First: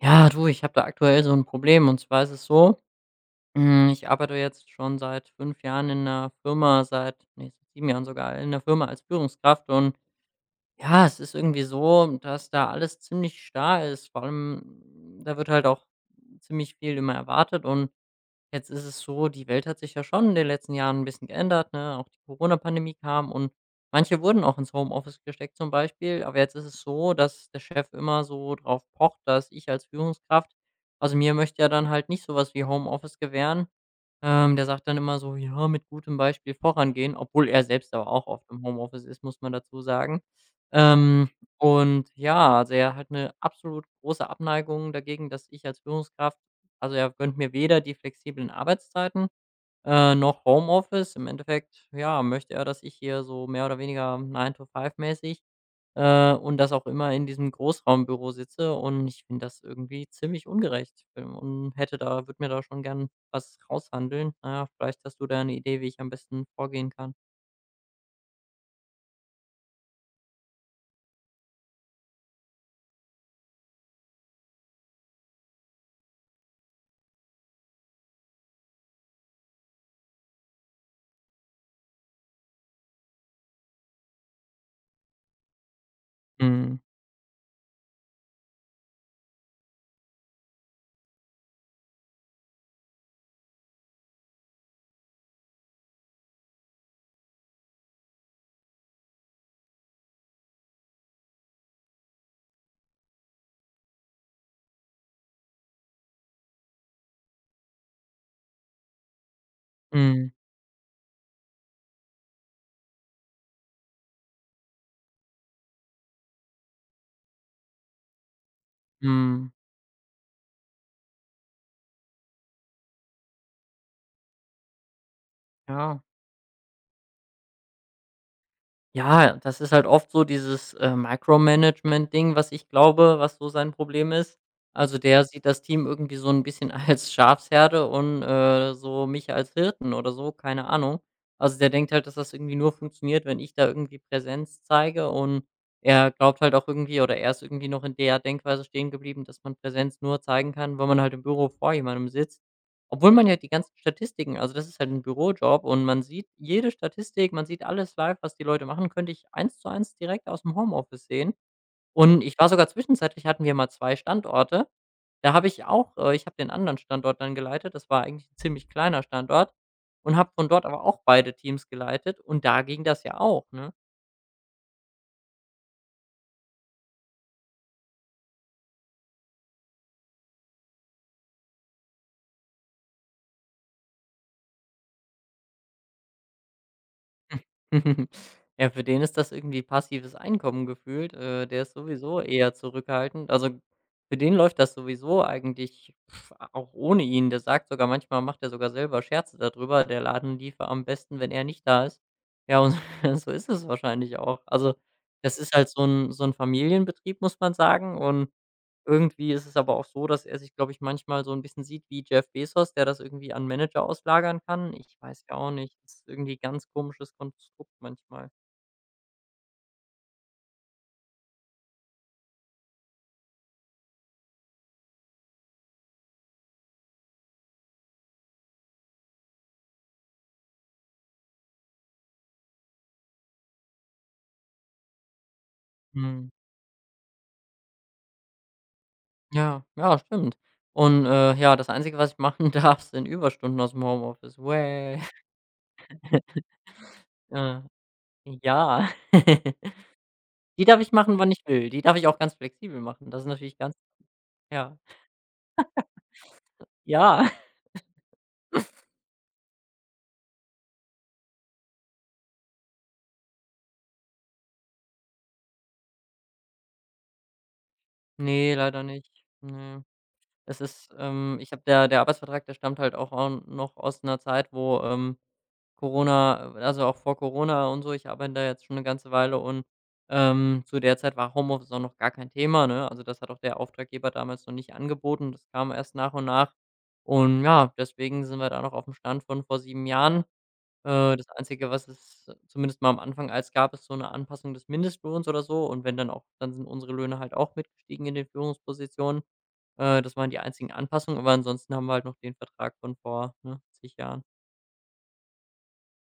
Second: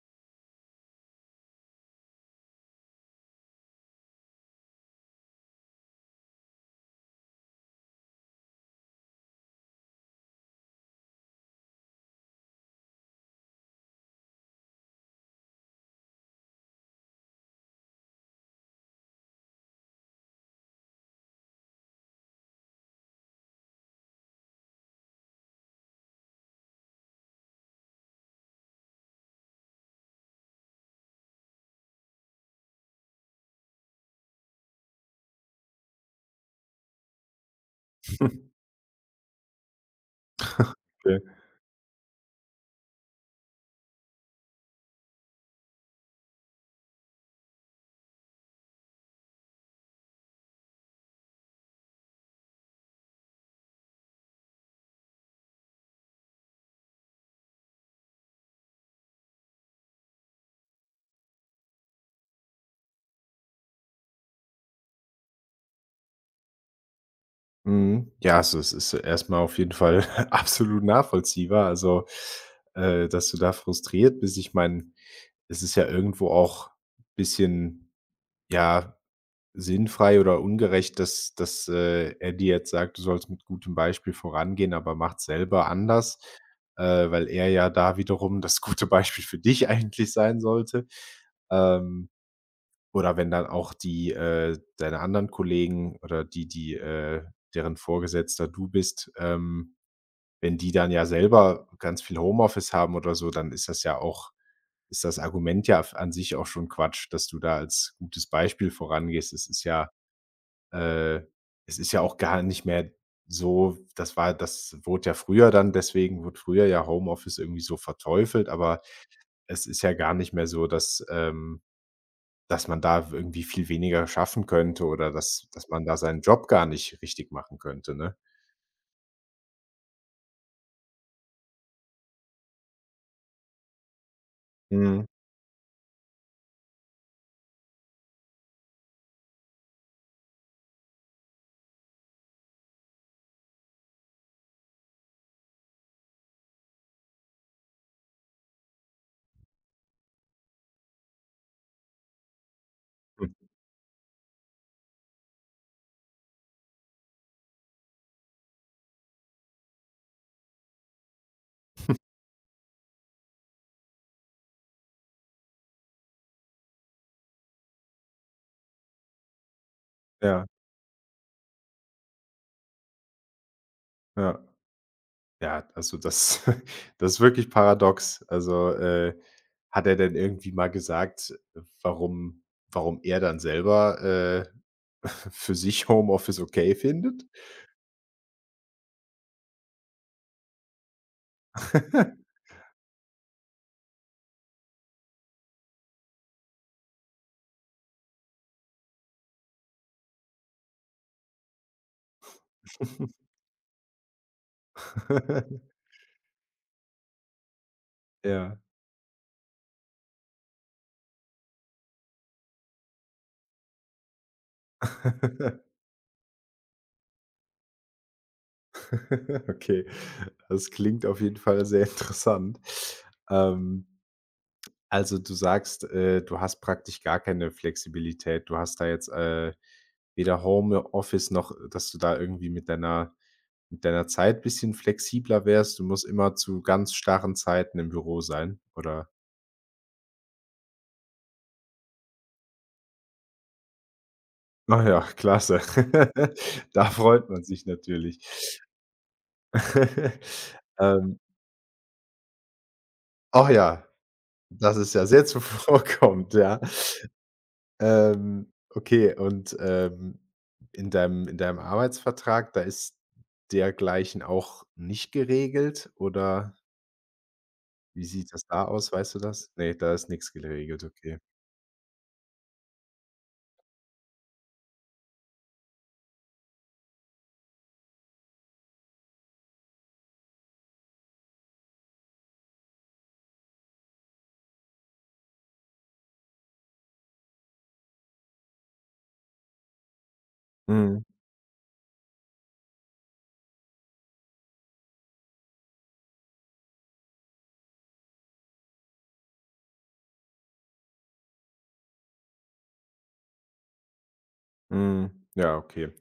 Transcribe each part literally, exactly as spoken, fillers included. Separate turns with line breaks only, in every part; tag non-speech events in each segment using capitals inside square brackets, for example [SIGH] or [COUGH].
Ja, du, ich habe da aktuell so ein Problem. Und zwar ist es so, hm, ich arbeite jetzt schon seit fünf Jahren in einer Firma, seit ne, sieben Jahren sogar in einer Firma als Führungskraft. Und ja, es ist irgendwie so, dass da alles ziemlich starr ist. Vor allem, mm, da wird halt auch ziemlich viel immer erwartet. Und jetzt ist es so, die Welt hat sich ja schon in den letzten Jahren ein bisschen geändert, ne? Auch die Corona-Pandemie kam, und manche wurden auch ins Homeoffice gesteckt, zum Beispiel. Aber jetzt ist es so, dass der Chef immer so drauf pocht, dass ich als Führungskraft, also, mir möchte ja dann halt nicht sowas wie Homeoffice gewähren. Ähm, der sagt dann immer so: „Ja, mit gutem Beispiel vorangehen“, obwohl er selbst aber auch oft im Homeoffice ist, muss man dazu sagen.
Okay.
Ähm, und ja, also, er hat 'ne absolut große Abneigung dagegen, dass ich als Führungskraft, also, er gönnt mir weder die flexiblen Arbeitszeiten, äh, noch Homeoffice. Im Endeffekt, ja, möchte er, dass ich hier so mehr oder weniger Nine to Five mäßig, äh, und dass auch immer in diesem Großraumbüro sitze, und ich finde das irgendwie ziemlich ungerecht, ähm, und hätte da, würde mir da schon gern was raushandeln. Na ja, vielleicht hast du da eine Idee, wie ich am besten vorgehen kann?
Mhm. Ja, also, es ist erstmal auf jeden Fall [LAUGHS] absolut nachvollziehbar. Also, äh, dass du da frustriert bist. Ich meine, es ist ja irgendwo auch ein bisschen, ja, sinnfrei oder ungerecht, dass dass, äh, er dir jetzt sagt, du sollst mit gutem Beispiel vorangehen, aber macht selber anders,
Mhm.
äh, weil er ja da wiederum das gute Beispiel für dich [LAUGHS] eigentlich sein sollte. Ähm Oder wenn dann auch die, äh deine anderen Kollegen oder die, die, äh deren Vorgesetzter du bist, ähm wenn die dann ja selber ganz viel Homeoffice haben oder so, dann ist das ja auch ist das Argument ja f an sich auch schon Quatsch, dass du da als gutes Beispiel vorangehst. Es ist ja,
Mhm.
äh es ist ja auch gar nicht mehr so. Das war das wurde ja früher, dann deswegen wurde früher ja Homeoffice irgendwie so verteufelt, aber
Mhm.
es ist ja gar nicht mehr so, dass, ähm dass man da irgendwie viel weniger schaffen könnte oder dass dass man da
Ja.
seinen Job gar nicht richtig machen könnte, ne?
Ja, das ist halt oft so dieses, äh, Micromanagement-Ding, was ich glaube, was so sein Problem ist. Also,
Mhm.
der sieht das Team irgendwie so ein bisschen [LAUGHS] als Schafsherde, und, äh, so mich als Hirten oder so, keine Ahnung. Also, der denkt halt, dass das irgendwie nur funktioniert, wenn ich da irgendwie Präsenz zeige, und er glaubt halt auch irgendwie, oder er ist irgendwie noch in der Denkweise stehen geblieben, dass man Präsenz nur zeigen kann, wenn man halt im Büro vor jemandem sitzt. Obwohl man
Hm.
ja die ganzen Statistiken, also, das ist halt ein Bürojob, und man sieht jede Statistik, man sieht alles live, was die Leute machen, könnte ich eins zu eins direkt aus dem Homeoffice sehen. Und ich war sogar zwischenzeitlich, hatten wir mal zwei Standorte. Da habe ich auch, äh, ich habe den anderen Standort dann geleitet. Das war eigentlich 'n ziemlich kleiner Standort, und habe
Ja,
von dort aber auch beide Teams geleitet, und da ging das ja auch, ne?
ja. Ja, also das [LAUGHS] das ist wirklich paradox. Also, äh, hat er denn irgendwie mal gesagt, warum warum er dann selber, äh, [LAUGHS] für sich Homeoffice okay findet?
[LAUGHS] Ja, für den ist das irgendwie passives Einkommen gefühlt. Äh, der ist sowieso eher zurückhaltend. Also, für den läuft das sowieso eigentlich, pf, auch ohne ihn. Der sagt sogar manchmal, macht er sogar selber Scherze darüber, der Laden liefe am besten, wenn er nicht da ist. Ja, und
[LAUGHS]
[LAUGHS] so ist es wahrscheinlich auch. Also, das ist halt so ein so ein Familienbetrieb, muss man sagen, und
Ja.
irgendwie ist es aber auch so, dass er sich, glaube ich, manchmal so ein bisschen sieht wie Jeff Bezos, der das irgendwie an Manager auslagern kann. Ich weiß ja auch nicht,
[LAUGHS]
das ist irgendwie ganz komisches Konstrukt manchmal.
Okay, das klingt auf jeden Fall sehr interessant. Ähm Also, du sagst, äh, du hast praktisch gar keine Flexibilität. Du hast da jetzt, äh, weder Homeoffice noch, dass du da irgendwie mit deiner mit deiner Zeit bisschen flexibler wärst. Du musst
Mhm.
immer zu ganz starren Zeiten im Büro sein, oder?
Ja, ja, stimmt. Und, äh, ja, das Einzige, was ich machen [LAUGHS] darf, sind Überstunden aus dem Homeoffice. Wäh.
Naja, klasse.
[LAUGHS]
[LAUGHS] Da freut man
Äh,
sich natürlich.
ja. [LAUGHS]
[LAUGHS]
Die darf ich machen,
Ähm,
wann ich will. Die darf ich auch ganz flexibel machen. Das ist
ach
natürlich ganz,
ja,
ja.
das ist ja sehr [LAUGHS] zuvorkommend, ja.
Ja. [LAUGHS]
Ähm, okay und, ähm, in deinem in deinem Arbeitsvertrag, da ist dergleichen auch nicht geregelt, oder wie sieht das
Ne,
da
leider
aus, weißt du
nicht.
das? Nee,
Ne.
da ist nichts
Es
geregelt,
ist
okay.
ähm, ich habe, der der Arbeitsvertrag, der stammt halt auch au noch aus einer Zeit, wo, ähm, Corona, äh, also, auch vor Corona und so, ich arbeite da jetzt schon eine ganze Weile, und, ähm, zu der Zeit war Homeoffice auch noch gar kein Thema, ne? Also, das hat auch der Auftraggeber damals noch nicht angeboten. Das kam erst nach und nach. Und ja, deswegen sind wir da noch auf dem Stand von vor sieben Jahren.
Mhm,
Äh, das Einzige, was es, äh, zumindest mal am Anfang als gab, ist so eine Anpassung des Mindestlohns oder so, und wenn dann auch, dann sind unsere Löhne halt auch mitgestiegen in den Führungspositionen. Äh, das waren die einzigen Anpassungen, aber ansonsten haben wir halt noch den Vertrag von vor, ne, zig Jahren.
mhm. Ja, okay.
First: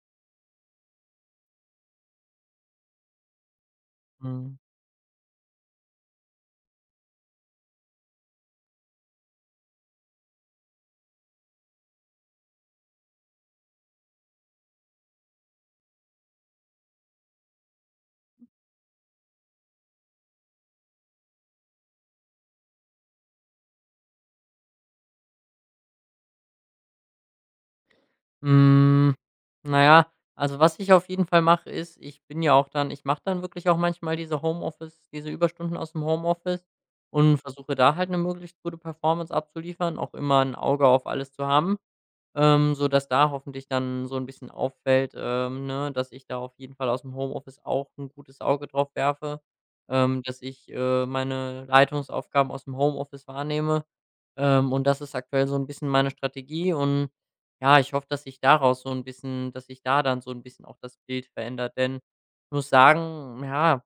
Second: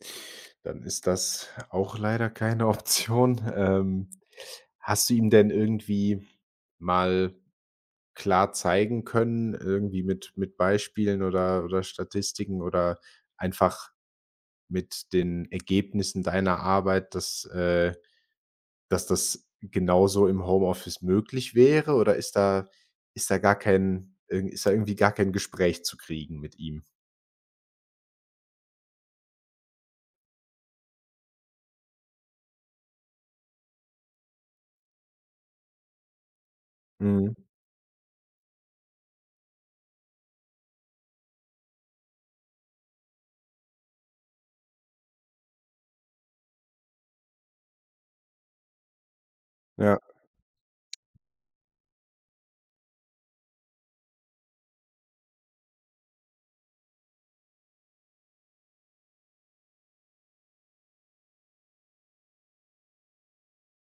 Dann ist das auch leider keine [LAUGHS] Option. Ähm,
Mhm.
hast du ihm denn irgendwie mal klar zeigen können, irgendwie mit mit Beispielen oder oder Statistiken oder einfach mit den Ergebnissen deiner Arbeit, dass äh, dass das genauso im Homeoffice möglich wäre, oder ist da ist da gar kein irg ist da irgendwie gar kein Gespräch zu kriegen mit ihm?
Hm, na ja, also, was ich auf jeden Fall mache, ist, ich bin ja auch dann, ich mache dann wirklich auch manchmal diese Homeoffice, diese Überstunden aus dem Homeoffice,
Mhm.
und versuche da halt eine möglichst gute Performance abzuliefern, auch immer ein Auge auf alles zu haben. Ähm, so dass da hoffentlich dann so ein bisschen auffällt, ähm, ne, dass ich da auf jeden Fall aus dem Homeoffice auch ein gutes Auge drauf werfe,
Ja,
ähm, dass ich, äh, meine Leitungsaufgaben aus dem Homeoffice wahrnehme. Ähm, und das ist aktuell so ein bisschen meine Strategie, und ja, ich hoffe, dass sich daraus so ein bisschen, dass sich da dann so ein bisschen auch das Bild verändert, denn ich muss sagen, ja,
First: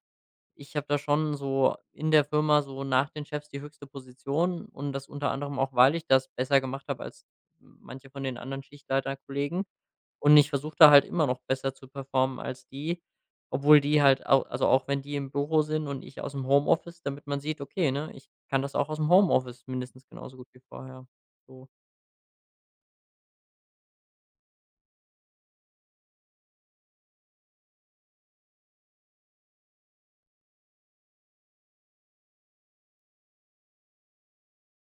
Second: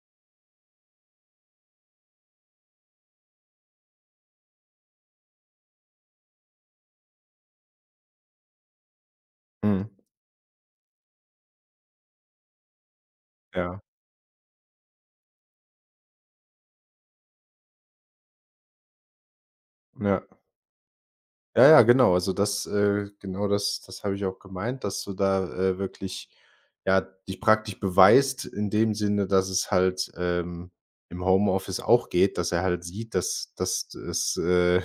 ich habe da schon so in der Firma so nach den Chefs die höchste Position, und das unter anderem auch, weil ich das besser gemacht habe als manche von den anderen Schichtleiterkollegen.
mhm.
Und ich versuche da halt immer noch besser zu performen als die, obwohl
Ja,
die halt au, also auch wenn die im Büro sind und ich aus dem Homeoffice, damit man sieht, okay, ne, ich kann das auch aus dem Homeoffice mindestens
ja.
genauso gut wie vorher.
Ja,
So.
ja, genau. Also, das äh, genau das das habe ich auch gemeint, dass du da, äh, wirklich, ja, dich praktisch beweist in dem Sinne, dass es halt, ähm, im Homeoffice auch geht, dass er halt sieht, dass dass es, äh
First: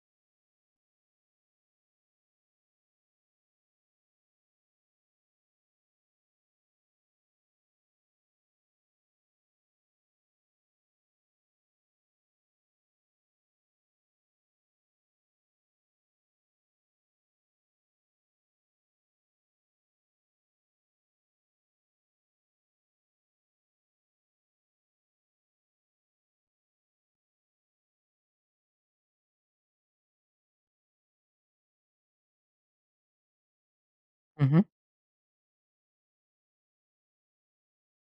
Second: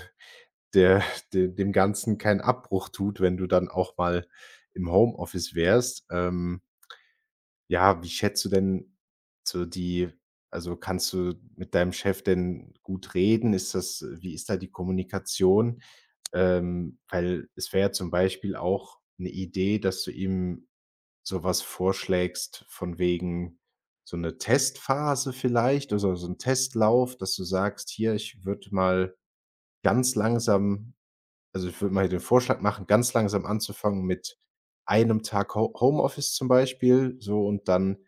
der de dem Ganzen keinen Abbruch tut, wenn du dann auch mal im Homeoffice wärst. Ähm, ja, wie schätzt du denn so die, also, kannst du mit deinem Chef denn gut reden? Ist das, wie ist da die Kommunikation? Ähm, weil es wäre ja zum Beispiel auch eine Idee, dass du ihm sowas vorschlägst, von wegen so eine Testphase vielleicht oder so ein Testlauf, dass du sagst: „Hier, ich würde mal ganz langsam, also, ich würde mal den Vorschlag machen, ganz langsam anzufangen mit
Mhm,
einem Tag Ho Homeoffice zum Beispiel, so, und dann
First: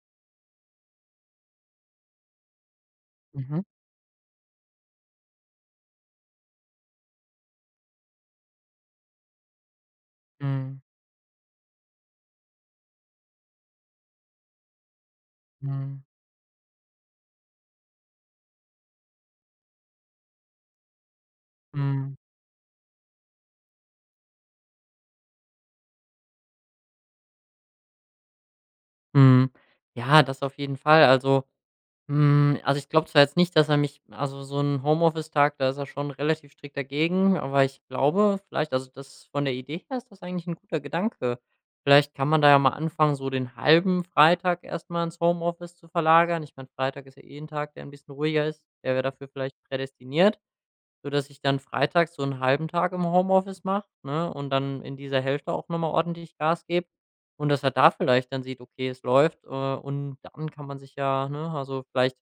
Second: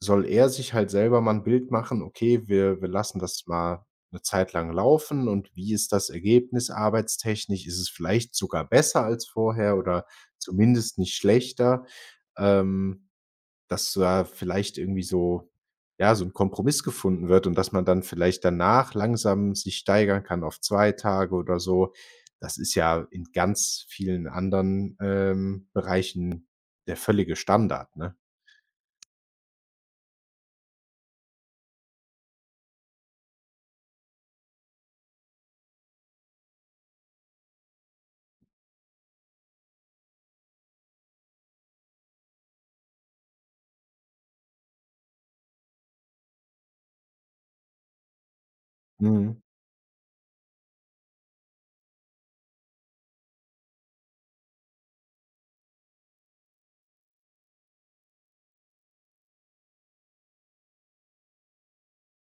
soll er sich halt selber mal ein Bild machen: „Okay, wir wir lassen das
mhm.
mal eine Zeit lang laufen, und wie ist das Ergebnis arbeitstechnisch? Ist es vielleicht sogar besser als vorher oder
Mhm,
zumindest nicht schlechter?“ Ähm. Dass da vielleicht irgendwie so,
mhm,
ja, so ein Kompromiss gefunden wird und dass man dann vielleicht danach langsam sich steigern kann auf zwei Tage oder so.
mhm.
Das ist ja in ganz vielen anderen, ähm, Bereichen der völlige Standard, ne?
Mhm. Ja, das auf jeden Fall. Also, Hm, also, ich glaube zwar jetzt nicht, dass er mich, also, so ein Homeoffice-Tag, da ist er schon relativ strikt dagegen, aber ich glaube vielleicht, also, das von der Idee her ist das eigentlich ein guter Gedanke. Vielleicht kann man da ja mal anfangen, so den halben Freitag erstmal ins Homeoffice zu verlagern. Ich meine, Freitag ist ja eh ein Tag, der ein bisschen ruhiger ist. Der wäre dafür
Mhm,
vielleicht prädestiniert, sodass ich dann freitags so einen halben Tag im Homeoffice mache, ne, und dann in dieser Hälfte auch noch mal ordentlich Gas gebe, und dass er da vielleicht dann sieht: „Okay, es läuft“, äh, und dann kann man sich ja, ne, also, vielleicht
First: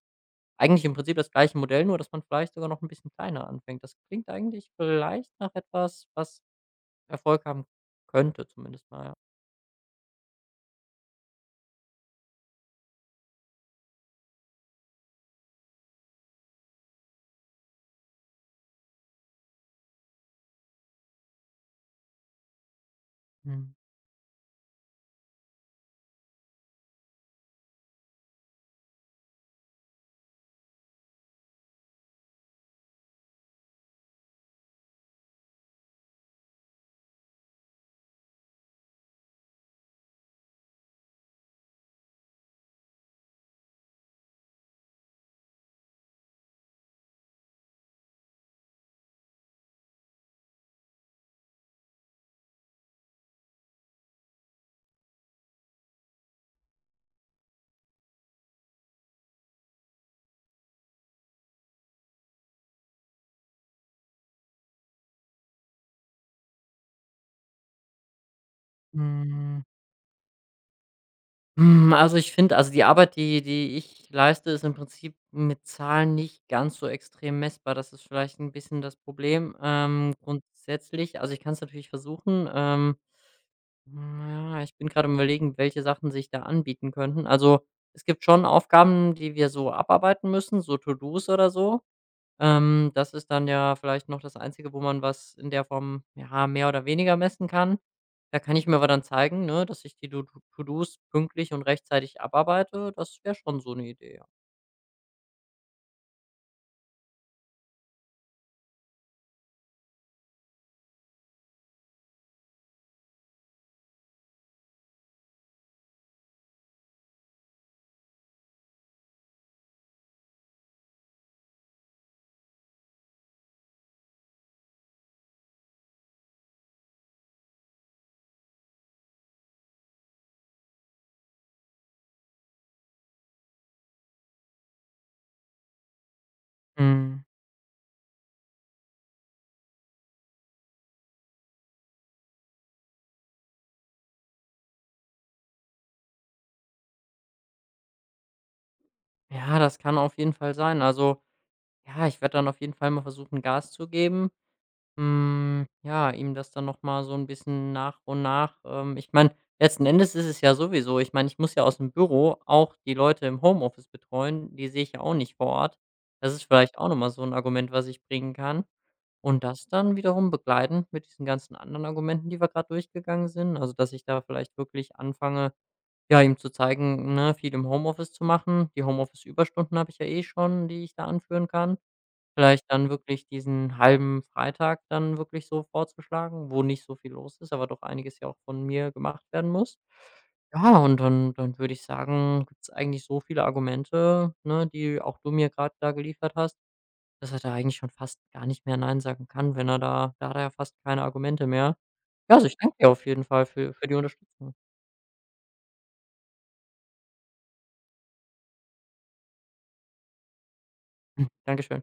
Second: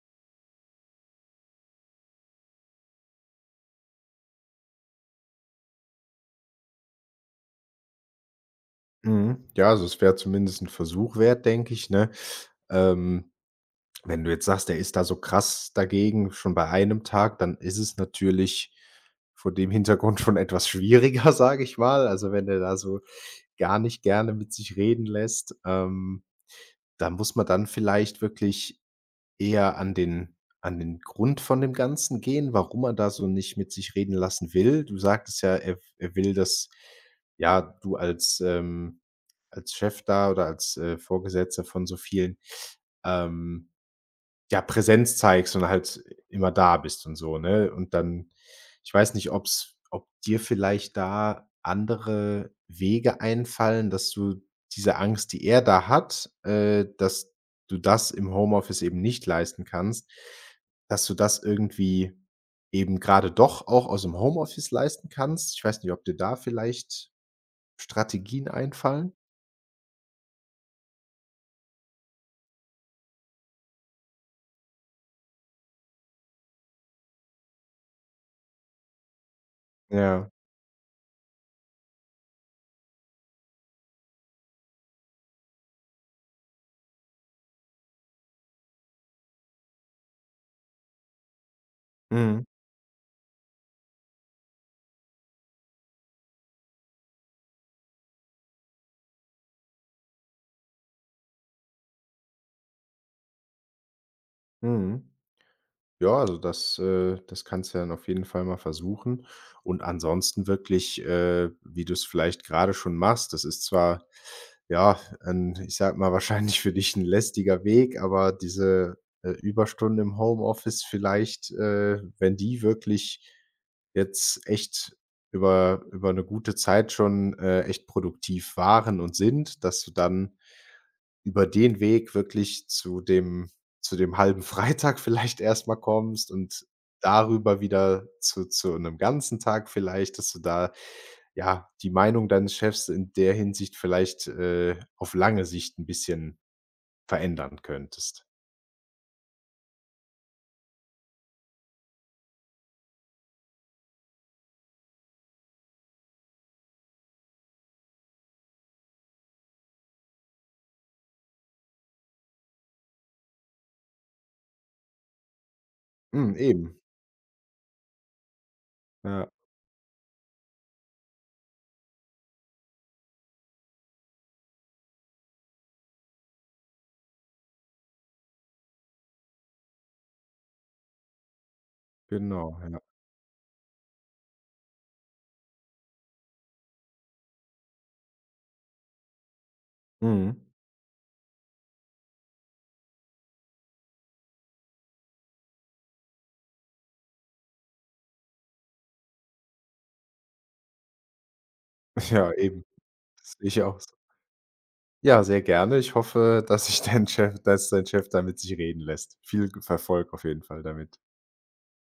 eigentlich im Prinzip das gleiche Modell, nur dass man vielleicht sogar noch ein bisschen kleiner anfängt. Das klingt eigentlich vielleicht nach etwas, was Erfolg haben könnte, zumindest mal, ja.
mhm. Ja, also es wäre zumindest ein Versuch wert, denke ich, ne? Ähm Wenn du jetzt sagst, der ist da so krass dagegen, schon bei einem Tag, dann ist es natürlich vor dem Hintergrund [LAUGHS] schon etwas schwieriger, [LAUGHS] sage ich mal. Also, wenn der da so
Mhm.
gar nicht gerne mit sich reden lässt, ähm, da muss man dann vielleicht wirklich eher an den an den Grund von dem Ganzen gehen, warum er da so nicht mit sich reden lassen will. Du sagtest ja, er er will, dass, ja, du als, ähm als Chef da oder als, äh, Vorgesetzter von so vielen, ähm, ja, Präsenz zeigst und halt immer da bist und so, ne? Und dann, ich weiß nicht, ob's, ob dir vielleicht da andere Wege einfallen, dass du diese Angst, die er da hat, äh, dass du das im Homeoffice eben nicht leisten kannst, dass du das irgendwie eben gerade doch auch aus dem Homeoffice leisten kannst? Ich weiß nicht, ob dir da vielleicht Strategien einfallen?
Hm, hm, also, ich finde, also, die Arbeit, die die ich leiste, ist im Prinzip mit Zahlen nicht ganz so extrem messbar. Das ist vielleicht ein bisschen das Problem. Ähm,
Ja.
grundsätzlich, also, ich kann es natürlich versuchen. Ähm, hm, ja, ich bin gerade am Überlegen, welche Sachen sich da anbieten könnten. Also, es gibt schon Aufgaben, die wir so abarbeiten müssen, so To-dos oder so.
Mhm.
Ähm, das ist dann ja vielleicht noch das Einzige, wo man was in der Form, ja, mehr oder weniger messen kann. Da kann ich mir aber dann zeigen, ne, dass ich die To To dos pünktlich und rechtzeitig abarbeite. Das wäre schon so eine Idee, ja.
Mhm. Ja, also das äh, das kannst du dann auf jeden Fall mal versuchen. Und ansonsten wirklich, äh, wie du es vielleicht gerade schon machst, das ist zwar, ja, ein, ich sag mal, [LAUGHS] wahrscheinlich für dich ein lästiger Weg, aber diese, äh, Überstunden im Homeoffice vielleicht, äh, wenn die wirklich jetzt echt über über eine gute Zeit schon, äh, echt produktiv waren und sind, dass du dann über den Weg wirklich zu dem zu dem halben Freitag [LAUGHS] vielleicht erstmal kommst und
Mhm.
darüber wieder zu zu einem ganzen Tag vielleicht, dass du da, ja, die Meinung deines Chefs in der Hinsicht vielleicht, äh, auf lange Sicht ein bisschen verändern könntest.
Ja, das kann auf jeden Fall sein. Also, ja, ich werde dann auf jeden Fall mal versuchen, Gas zu geben. Hm, ja, ihm das dann noch mal so ein bisschen nach und nach, ähm, ich meine, letzten Endes ist es ja sowieso, ich meine, ich muss ja aus dem Büro auch die Leute im Homeoffice betreuen, die sehe ich ja auch nicht vor Ort. Das
Mhm,
ist vielleicht
eben.
auch noch mal so ein Argument, was ich bringen kann.
Ja,
Und das dann wiederum begleitend mit diesen ganzen anderen Argumenten, die wir gerade durchgegangen sind. Also, dass ich da vielleicht wirklich anfange, ja, ihm zu zeigen, ne, viel im Homeoffice zu machen. Die Homeoffice-Überstunden habe ich ja eh schon, die ich da anführen kann.
genau,
Vielleicht
ja.
dann wirklich diesen halben Freitag dann wirklich so vorzuschlagen, wo nicht so viel los ist, aber doch einiges ja auch von mir gemacht werden muss.
Mhm.
Ja, und dann dann würde ich sagen, gibt's eigentlich so viele Argumente, ne, die auch du mir gerade da geliefert hast, dass er da eigentlich schon fast gar nicht mehr nein sagen kann, wenn er da da hat er ja fast keine Argumente mehr.
[LAUGHS] Ja,
Ja, also ich
eben.
danke dir auf jeden
Das
Fall
sehe ich
für
auch
für die
so.
Unterstützung.
Ja, sehr gerne. Ich hoffe, dass sich dein Chef, dass dein Chef damit sich reden lässt. Viel Erfolg auf jeden Fall damit.
[CLEARS THROAT] Dankeschön.